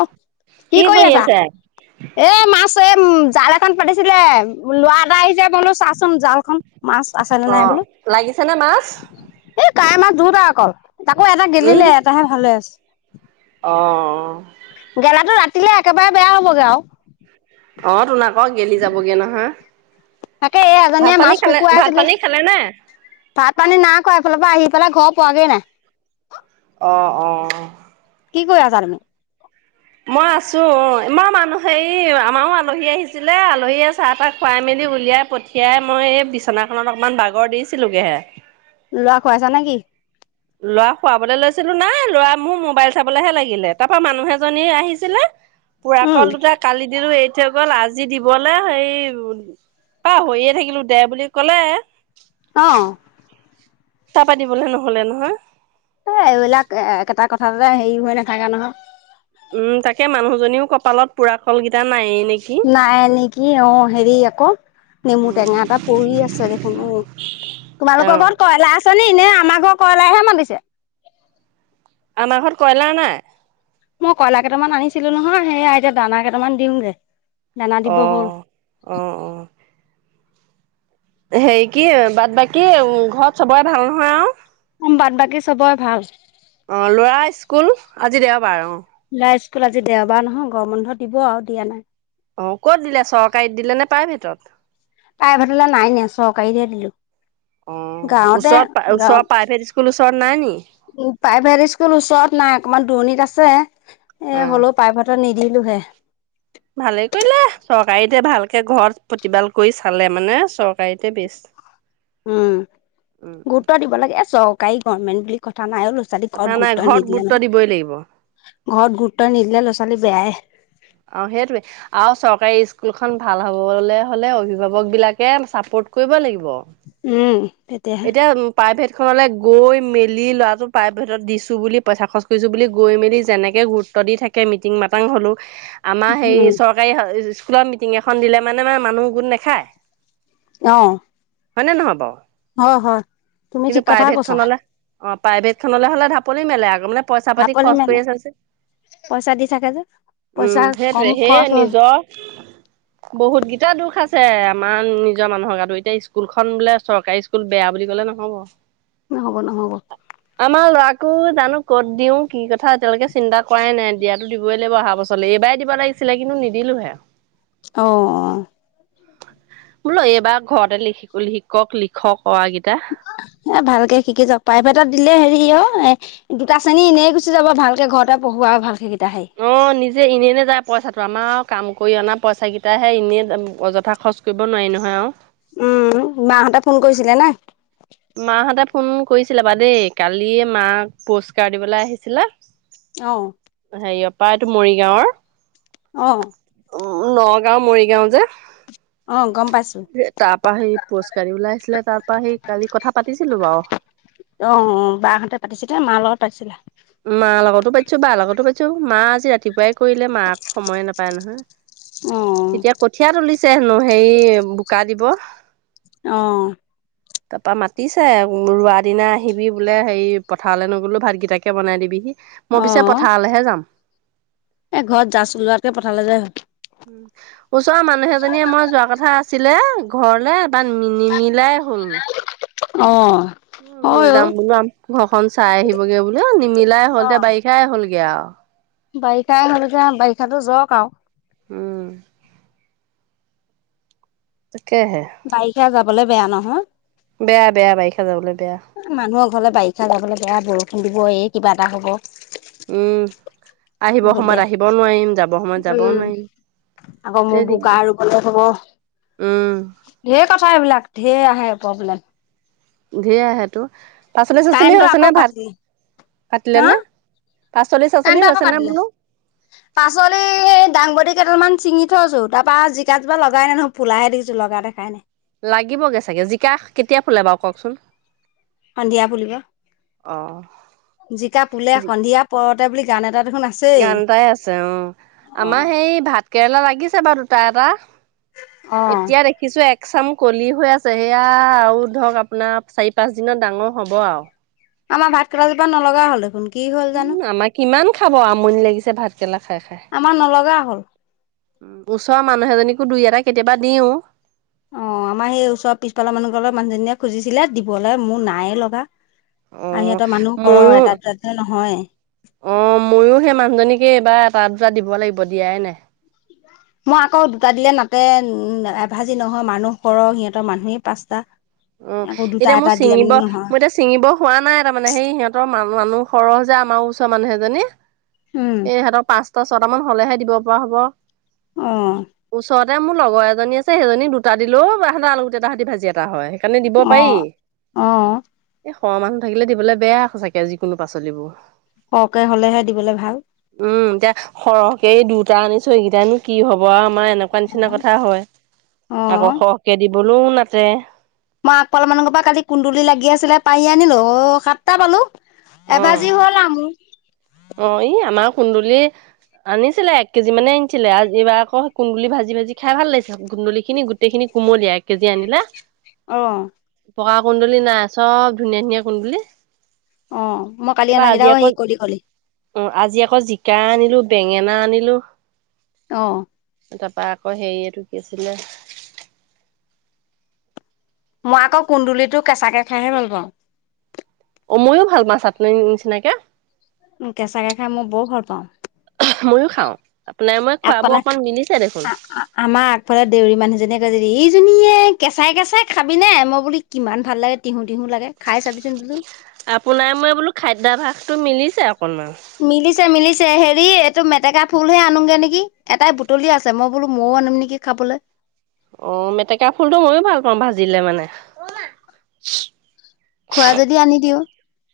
অ কি কৰি আছে? এ মাছ এই জাল এখন পাতিছিলে লৰা এটা আহিছে বোলো চাচোন জালখন। মাছ আছে নে নাই অ', বোলো। লাগিছেনে মাছ? তাইমাত দুোৰত অকল তাকো এটা গেলিলে এটাহে ভালে আছে। অ' অ' গেলাটো ৰাতিলে একেবাৰে বেয়া হবগে আৰু অ', তোন আকৌ গেলি যাবগে নহয়। তাকে এই ভাত এজনীয়ে পানী মাছ খালে, ভাত কুকুৰাইছিলে। পানী খালে নে? ভাত পানী না কোৱা এইফালৰ পৰা আহি পেলাই ঘৰ পোৱাগে নাই অ' অ' কি কৰি আছা তুমি? মই আছো ইমানাৰ মানুহ হেৰি আমাৰো আলহী আহিছিলে আলহীয়ে চাহ তাহ খুৱাই মেলি, উলিয়াই পঠিয়াই মই এই বিচনাখননত অকমান বাগৰ দিছিলোগে হে লোৱা খুৱাইছা নে কি? লৰা খুৱাবলৈ লৈছিলো নাই লৰা মোৰ মোবাইল চাবলৈহে লাগিলে তাৰ পৰাৰা মানুহ এজনী আহিছিলে, পুৰা উম কল দুটা কালি দিলো এই গ'ল আজি দিবলৈ হে পা হৈয়ে থাকিলো দে বুলি ক'লে, অ' ত পাতিবলে নহলে নহয়। এ এইবিলাক একেটা কথাতে হেৰি হৈ নাথাকে নহয়। উম তাকে মানুহজনীও কপালত পুৰা কলকেইটা নাই নাই নেকি। অ', হেৰি আকৌ নেমু টেঙা এটা পৰি আছে দেখোন। অ', তোমালোকৰ অ', ঘৰত কয়লা আছে নি? নে আমাৰ ঘৰৰ কয়লাইহে মাতিছে? আমাৰ ঘৰত কয়লা নাই৷ মই কইলা কেইটামান আনিছিলো নহয়, সেইয়াই এতিয়া দানা কেইটামান দিয়োগে অ', অ', অ'। হেৰি কি, বাট-বাকী ঘৰত চবৰে ভাল নহয় আৰু? বাদ বাকী চবৰে ভাল৷ অ লৰা স্কুল? আজি দেওবাৰ অঁ। ল'ৰা স্কুল আজি দেওবাৰ নহয়, গৰম বন্ধ দিব আৰু দিয়া নাই৷ অ ক'ত দিলে চৰকাৰীত দিলে নে প্ৰাইভেটত? প্ৰাইভেটলে নাই নিয়া, চৰকাৰীতে দিলো৷ অ', গাঁৱতে, ওচৰত ওচৰৰ গাঁৱতে প্ৰাইভেট স্কুল ওচৰত নাই নি? উ প্ৰাইভেট স্কুল ওচৰত নাই, অকমান দূৰণিত আছ ছে, এ হ'লেও প্ৰাইভেটত নিদিলোহে৷ ভালে কৰিলে চৰকাৰীতে ভালকে ঘৰত প্ৰতিপাল কৰি চালে মানে চৰকাৰীতে বেষ্ট। উম, উম, গুৰুত্ব দিব লাগে। এ চৰকাৰী গভমেন্ট বুলি কথা নাই অ', ল ল'ৰা-ছোৱালী কথা ঘৰত নাই গুৰুত্ব নিদিলে গুৰুত্ব নহয়, দিবই লাগিব ঘৰত গুৰুত্ব নিদিলে ল'ৰা-ছোৱালী বেয়াই অ সেইটোৱে আৰু চৰকাৰী স্কুলখন ভাল হবলৈ হলে অভিভাৱক বিলাকে চাপোৰ্ট কৰিব লাগিব। উম। তেতিয়াহে এতিয়া প্ৰাইভেট খনলৈ গৈ মেলি ল'ৰাটো প্ৰাইভেট দিছোঁ বুলি, পইচা খৰচ কৰিছোঁ, বুলি গৈ মেলি যেনেকৈ গুৰ ত্ব দি থাকে। মিটিং-মাতাং হ'লেও আমাৰ হেৰি উম চৰকাৰী ই-ই-স্কুলৰ মিটিং এখন দিলে মানে মে মানুহ গোট নেখায়। অ'। হয়নে নহয় বাও? অ', হয়। তুমি ঠিক কথাই কৈছা৷ খনলে অ প্ৰাইভেটখনলৈ হ'লে ঢাপলি মেলে আকৌ মানে পইচা পাতি ঢাপলি খৰচ মেলে কৰি আছে যে পইচা দি থাকে যে পইচা উম, কম হেইটোৱে, হেই খৰচ হয় নিজৰ বহুত গিটা দোষ আছে ছে আমাৰ নিজৰ মানুহৰ গাটো, এতিয়া স্কুলখন বোলে চৰকাৰী স্কুল বেয়া বুলি কলে নহ'ব৷ নহ'ব নহ'ব৷ [inaudible] আমাৰ ল'ৰাকো জানো ক'ত দিও, কি কথা এতিয়ালৈকে চিন্তা কৰাই নাই। দিয়াতো দিবই লাগিব অহা বছৰলে। এইবাৰ দিব লাগিছিলে কিন্তু নিদিলোহে৷ অ'। বোলো এইবাৰ ঘৰতে লিখ। শিকক, লিখক অৱাকেইটা এ ভালকে শিকি যাওক, প্ৰাইভেটত দিলে হেৰি অ এ দুটা শ্ৰেণী এনে গুচি যাব ভালকে ঘৰতে পঢ়ুৱা ভাল [inaudible] অ' নিজে এনে এনে যায় পইচাটো আমা আ কাম কৰি অনা পইচাকেইটাহে, এনেই অযথা খৰচ কৰিব নোৱাৰি নহয় আৰু৷ উম মাহঁতে ফোন কৰিছিলে নাই? মাহঁতে ফোন কৰিছিলে বা দেই৷ কালি মাক পুৰস্কাৰ দিবলৈ আহিছিলে অ হেৰিয়ৰ পৰা এইটো মৰিগাঁৱৰ অ'। নগাঁও মৰিগাঁও যে অ'। গম পাইছো তাৰ পৰা সেই পুৰস্কাৰ দিবসে আহিছিলে তাৰ পা সেই কালি কথা পাতিছিলো বাও। অ বাহঁতে পাতিছিলে মাৰ লগত পাতিছিলা। মা লগতো পাইতিছো বাৰ লগতো পাইছো মা আজি ৰাতিপুৱাই, কৰিলে মাক সময়ে নাপায় নহয় অ এতিয়া কঠিয় তুলি পছে হেনো হেৰি বোকা দিব। আহ, তাৰপা মাতিছে ৰোৱাৰ দিনা আহিবি বোলে হেৰি পথাৰলৈ নগ'লো ভাত কিটা কি? বনাই দিবিহি মই অ পিছে পথাৰলৈহে যাম এ ঘৰত জাাজ ওলোৱাতকে পঠালে যায় হল। উ ওচৰৰ মানুহ এজনীয়ে মই যোৱা কথা আছিলে ঘৰলে, ম নিমিলাই হ'ল অ' লৈ হয় যাম বোলো আম ঘৰখনন চাই আহিবগৈ বুলি অ নিমিলাই হ'ল অ এতিয়া বাৰিষাই হ'লগৈ গ বাৰিষাই হল যে বাৰিষাো যাওক আৰু, উম! কেহে, কাবলে বেয়া নহয়, বেয়া বেয়া বাইখা যাবলৈ বেয়া মানুহৰ ঘৰলে বাৰিষা যাবলে বেয়া বৰষুণ দিব এই কিবা এটা হব। উম আহিব বহুত বেয়া সময়ত আহিবও নোৱাৰিম যাব সময়ত যাবও উম, নোৱাৰিম। আকৌ মোৰ ধেৰ বোকা দিগদাৰ আৰু কতে থ উম হব ঢেৰ কথা এইবিলাক ঢেৰ আহে, প্ৰব্লেম ধে সেইটো পাচলি চাচলি কাৰেণ্টটো হৈছে নে আকৌ ভাত কাটিলে পাতিলে নে! পাচলি চাচলি কণ্টো আকৌ হৈছে নে পাতিলে বোলো পাচলি দাংবদী কেইদাল মান। চিঙি থৈছো তাৰ পৰাৰা জিকাোা লগাই নে নো ফুলাহে দেখিছো লগা দেখাই নাই, লাগিবগে চাগে জিকা কেতিয়া ফুলে বাৰু কওকচোন সন্ধিয়া পুলিব অ জিকা পুলে সন্ধিয়া পৰতে বুলি গান এটা, দেখোন আছেই গানটাই আছে অ অ আমাৰ সেই ভাত কেৰেলা লাগিছে বাৰু দুটা এটা, অ এতিয়া দেখিছো এক এক চাম কলি হৈ আছে সেয়া আৰু ধৰক আপোনাৰ চাৰি পাঁচ দিনত ডাঙৰ হ'ব আৰু আমাৰ ভাত কজোপা নলগা হলেন উম আমাক কিমান খাব আমনি লাগিছে ভাত খেলা, আমাৰ নলগা হ'ল। উ ওচৰৰ মানুহ এজনীকো দুই এটা কেতিয়াবা দিও। অ 'আমাৰ সেই ওচৰৰ পিছপালা মানুহৰ মানুহজনীয়ে খুজিছিলে দিবলৈলে মোৰ নায়ে লগা অ আহ সিহঁতৰ মানুহ কৰ ময়ো এটা দুটা নহয় অ ময়ো সেই মানুহজনীকে এইবাৰ এটা দুটা দিব লাগিব দিয়াই নাই মই আকৌ দুটা দিলে নাতে এভাজি নহয় মানুহ সৰহ সিহঁতৰ মানুহেই পাঁচটা। অ' আকৌ দুটা এতিয়া মোৰ এটা দিলে মানে ছিঙিব নহয় মোৰ এতিয়া ছিঙিব হোৱা নাই তাৰ মমানে সেই সিহঁতৰ মানুহ সৰহ যে আমাৰ ওচৰ মানুহ এজনী উম এই সিহঁতৰ পাচ টা ছটা মান হলেহে দিব পৰা হ'ব। অহ ততে মোৰ লগৰ এজনী আছে সেইজনী দুটা দিলেও আলুগুটি এটা সতি ভাজি এটা হয়। সেই কাৰণে দিব অ পাৰি অ সৰহ মানুহ থাকিলে দিবলৈ বেয়া যিকোনো পাচলিবোৰ সৰহকে হলেহে দিবলে ভাল। উম এতিয়া সৰহকে দুটা আনিছো এইকেইটানো কি হব। আমাৰ এনেকুৱা নিচিনা কথা হয় অ আকৌ সহকে দিবলৈও নাতে। মই আগফালৰ মানুৰ পৰা কালি কুন্দুলি লাগি আছিলে পাৰি আনিলো অ' সাতটা পালো অ এভাজি হ'ল আও মোৰ অ ই আমাৰ কুন্দুলিৰ আনিছিলে এক কেজি মানে আনিছিলে আজি এইবাৰ আকৌ কুন্দুলি ভাজি ভাজি খাই ভাল লাগিছে কুন্দুলি খিনি গোটেইখিনি কুমলীয়া এক কেজি আনিলা। অ ' পকা কুন্দুলি নাই চব ধুনীয়া ধুনীয়া কুন্দুলি অ' মই কালি তাৰপৰা অনা কেইটা আজি আকৌ কলি কলি অ' আজি আকৌ জিকা আনিলো বেঙেনা আনিলো অ ' তাৰপা আকৌ হেৰি এইটো কি আছিলে মই আকৌ কুন্দুলিিতো কেঁচাকে খাইহে ভাল পাওঁ অ ময়ো ভাল পাওঁ চাটনি নিচিনাকে কেঁচাকে খাই মই বৰ ভাল পাওঁ মইয়ো খাওঁ। আপোনাৰ মই খোৱাবোৰ আগফালে অকণ মিলিছে দেখোন। আমাৰ আগফালে দেউৰী মানুহ জনীয়ে কয় দেই জনীয়ে কেঁচাই কেঁচাই খাবি নে মই বুলি কিমান ভাল লাগে তিহু তিহু লাগে খাই চাবিচোন বচোন আপোনাৰ মই বোলো খাদ্যাভাসতটো মিলিছে অকনমান। মিলিছে মিলিছে। পিছে হেৰি এইটো মেটেকা ফুলহে আনোগে নেকি এটাই বুটলি আছে মই বোলো মইয়ও আনিম নেকি খাবলৈ। অ' মেটেকা ফুলটো ময়ো ভাল পাওঁ ভাজিলে মানে খোৱা যদি আনি দিওঁ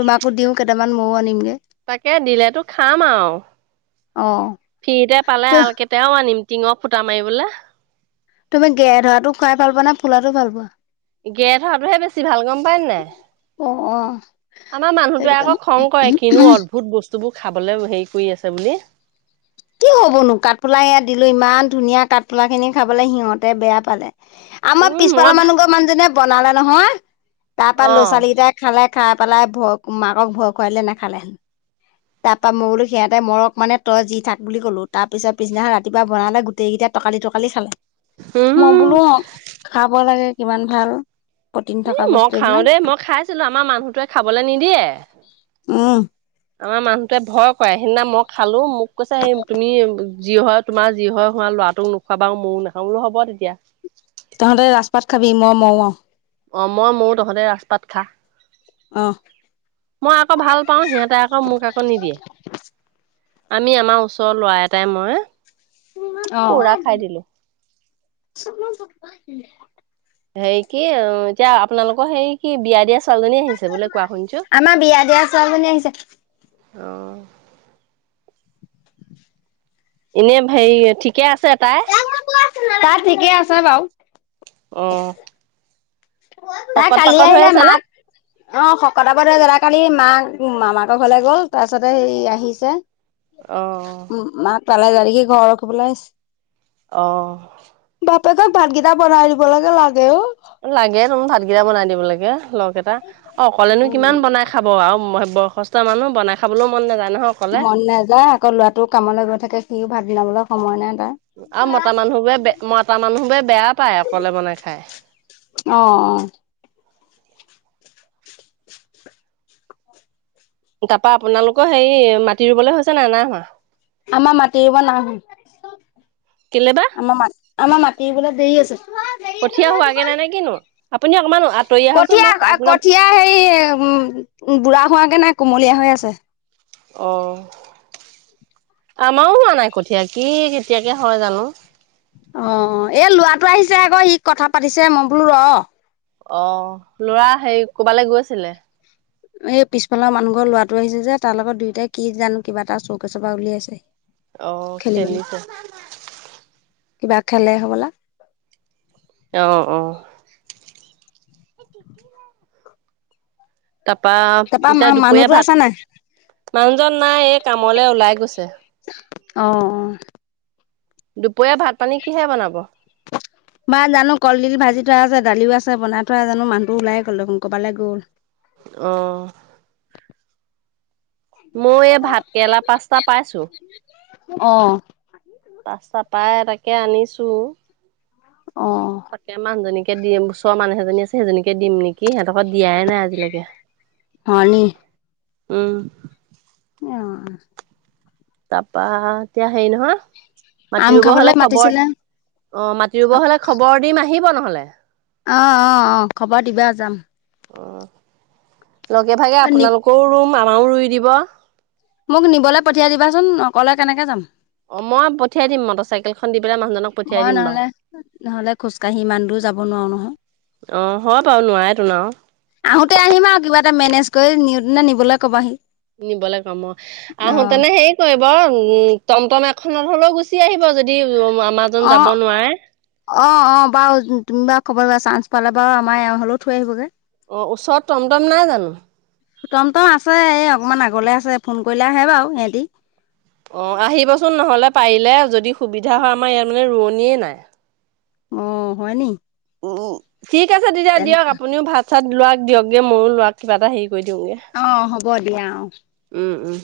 তোমাকো দিও কেইটামান ময়ও আনিমগে তাকে দিলেতো খাম আৰু অ'। ফিতে পালে আল কেটাৰাও আনিম টিঙৰ ফুটা মাৰিিবলৈ তুমি গে ধৰা খুৱাই ভাল পোৱা না ফোলাটো ভাল পোৱা গেট হোৱাটোহে বেছি ভাল গম পায় নাই অ', অ', আমাৰ সেইটো মানুহটোৱে আকৌ কাৰণে খং কৰে কিনো অদ্ভুত বস্তুবোৰ খাবলে হেৰি কৰি আছে বুলি কি হ'বনো কাঠফুলা ইয়াত দিলো ইমান ধুনীয়া কাঠফুলা খিনি খাবলৈ সিহঁতে বেয়া পালে আমাৰ উম পিছ মই পালৰ ভা মানুহ ঘৰ মানুহজনীয়ে বনালে নহয় তাৰ পৰাৰা অ ল'ৰা ছোৱালী কেইটাই খালে খাই পেলাই ভয় মাকক ভয় খুৱাইলেে নাখালেহেন তাৰ পৰাা মই বোলো সিহঁতে মৰক মানে তই যি থাকে। বুলি কলো তাৰ পিছ পিছ দিনা ৰাতিপুৱা বনালে গোটেই কেইটাই টকালি টকালি খালে মই উম বোলো অ' খাব লাগে কিমান ভাল। প্ৰটিন এ থকা মই বস্তু খাও এইবিলাক দেই মই খাইছিলো আমাৰ মানুহটোৱে খাবলৈ নিদিয়ে। অ' আমাৰ মানুহটোৱে ভয় কৰে সেইদিনা মই খালো মোক কৈছো স তুমি যি হয় তোমাৰ যি হয় হোৱাল ল'ৰাটোক নোখোৱাবা ময় নাখাওঁ বোলো হ'ব তেতিয়া তহঁতে ৰাজস পাত খাবি মই ম অ মই ম ও তহঁতে ৰাস পাত খা মই আকৌ ভাল পাওঁ সিহঁতে আকৌ মোক আকৌ নিদিয়ে আমি আমাৰ ওচৰৰ ল'ৰা এটাই মই পৌৰা খাই দিলো অ হেৰি কি এতিয়া আপোনালোকৰ হেৰি কি বিয়া দিয় আ ছোৱালীজনী আহিছে বোলে কোৱা আমাৰ বিয়া দিয়া ছোৱালীজনী আহিছে শুনিছো অ এনে হেৰি ঠিকে আছে তাই তাই ঠিকে আছো বাওঁ অ তাই শকত কালি পাকত হৈ আহিলে আছে মাক [unintelligible] কালি মাক মামাকৰ ঘৰলে গ'ল তাৰপিছতে সেই আহিছে আহ পালা গাৰকে ঘৰ ৰখিবলে। অহ, বাপেক ভাতকেইটা বনাই দিবলেকে লাগে অ, লাগে ভাতকেইটা বনাই দিবলেকে লগ এটা অকলেনো উম কিমান বনাই খাব আৰু বয়সস্থ মানুহ বনাই খাবলৈও মন নাযায় ন। মন নাযায় আকৌ ল'ৰাটোও কামলৈ গৈ থাকে সিও ভাত বনাবলৈ সময় নাই। তাৰ। আৰু মতা মানুহ বোৰে বে মতা মানুহবোৰে বেয়া পায় অকলে বনাই খায়। অ অ। তাৰপৰা আপোনালোকৰ হেৰি মাটি ৰুবলৈ হৈছেনে নাই হোৱা। আমাৰ মাটি ৰুব নাই হো কেলে বা আমাৰ মা আমাৰ মাটি ৰোবলে দেৰি আছে। [inaudible] কঠীয়া হোৱাগে নাই নে কিনো আপুনি অকমান আতৰি আহকচোন কঠীয়া মই আপোনাৰ কঠীয়া হেৰি উম বুঢ়া হোৱাগে নাই কুমলীয়া হৈ আছে। অ। আমাৰো হোৱা নাই কঠীয়া কি কেতিয়াকে হয় জানো। অ এই ল'ৰাটো আহিছে আকৌ সি কথা পাতিছে মই বোলো ৰ। অ ল'ৰা হেৰি কৰবালে গৈছিলে। এই পিছফালৰ মানুহ ঘৰৰ লৰাটো আহিছে যে তাৰ লগত দুয়োটাই কি জানো কিবা এটা চৌকেচৰ পৰা উলিয়াইছে। অহ খেলিবলৈ খেলিছে। কিবা খেলে হ'বলা। অ অ। তাৰপা তাৰপা এতিয়া দুপৰীয়া মানুহতো আছে নাই ভাত মানুহজন নাই এই কামলে ওলাই গৈছে। অ', অ', দুপৰীয়া ভাত-পানী কিহে বনাব? বা জানো কলডিল ভাজি থোৱা আছে দালিও আছে বনাই থোৱা জানো মানুহটো ওলায়ে গ'ল দেখোন কবালে গ'ল। অ', মই এই ভাত কেৰেলা পাঁচটা পাইছো। অ', চটাই তাকে আনিছো। অ', তাকে মানুহজনীকে দিম ওচৰ মানুহ এজনী আছে সেইজনীকে দিম নেকি সিহঁত [unintelligible] দিয়াই নাই আজিলৈকে হয় নি উম, অ', তাৰপা এতিয়া হেৰী নহয় আম মাটি ৰুব খাবলৈ হ'লে খবৰ মাতিছিলে অ, মাটি ৰুব হ'লে খবৰ দিম আহিব নহ'লে। অ', অ', অ', খবৰ দিবা যাম। অ, লগে ভাগে অ', নি আপোনালোকৰো ৰুম আমাৰো ৰুই দিব। মোক নিবলে পঠিয়াই দিবাচোন অকলে কেনেকে যাম? অ, মই পঠিয়াই দিম মটৰ চাইকেলখন দি পেলাই মানুহজনক পঠিয়াই মই দিম বাৰু। নহ'লে-নহ'লে খোজকাঢ়ি ইমান দূৰ যাব নোৱাৰো নহয়। অহ, হয় বাৰু নোৱাৰে তোন আৰু। যে মেনেজ কৰি নিউ দিনা নিবলে কবা আহি। নিবলে কম অ, আহোতেনে হেৰি কৰিব উম টমটম এখনত হ'লেও গুচি আহিব যদি আমাৰজন যাব অ' নোৱাৰে অ', অ', বাৰু তুমি বাৰু কবল দিবা চাঞ্চ পালে বাৰু আমাৰ এওঁ হ'লেও থৈ আহিবগে। অ' ওচৰত টমটম নাই জানো? টম টম আছে এই অকমান আগলে আছে ফোন কৰিলে আহে বাৰু সিহঁতি। অ' আহিবচোন ন'হলে পাৰিলে যদি সুবিধা হয় আমাৰ ইয়াত মানে ৰোৱনীয়ে নাই। অ' হয় নি? উম, ঠিক আছে তেতিয়া তেনে দিয়ক আপুনিও ভাত চাত ল'ৰাক দিয়কগে ময়ো ল'ৰাক কিবা এটা হেৰি কৈ দিওঁগে। অ', হ'ব দিয়া অ'। উম উম।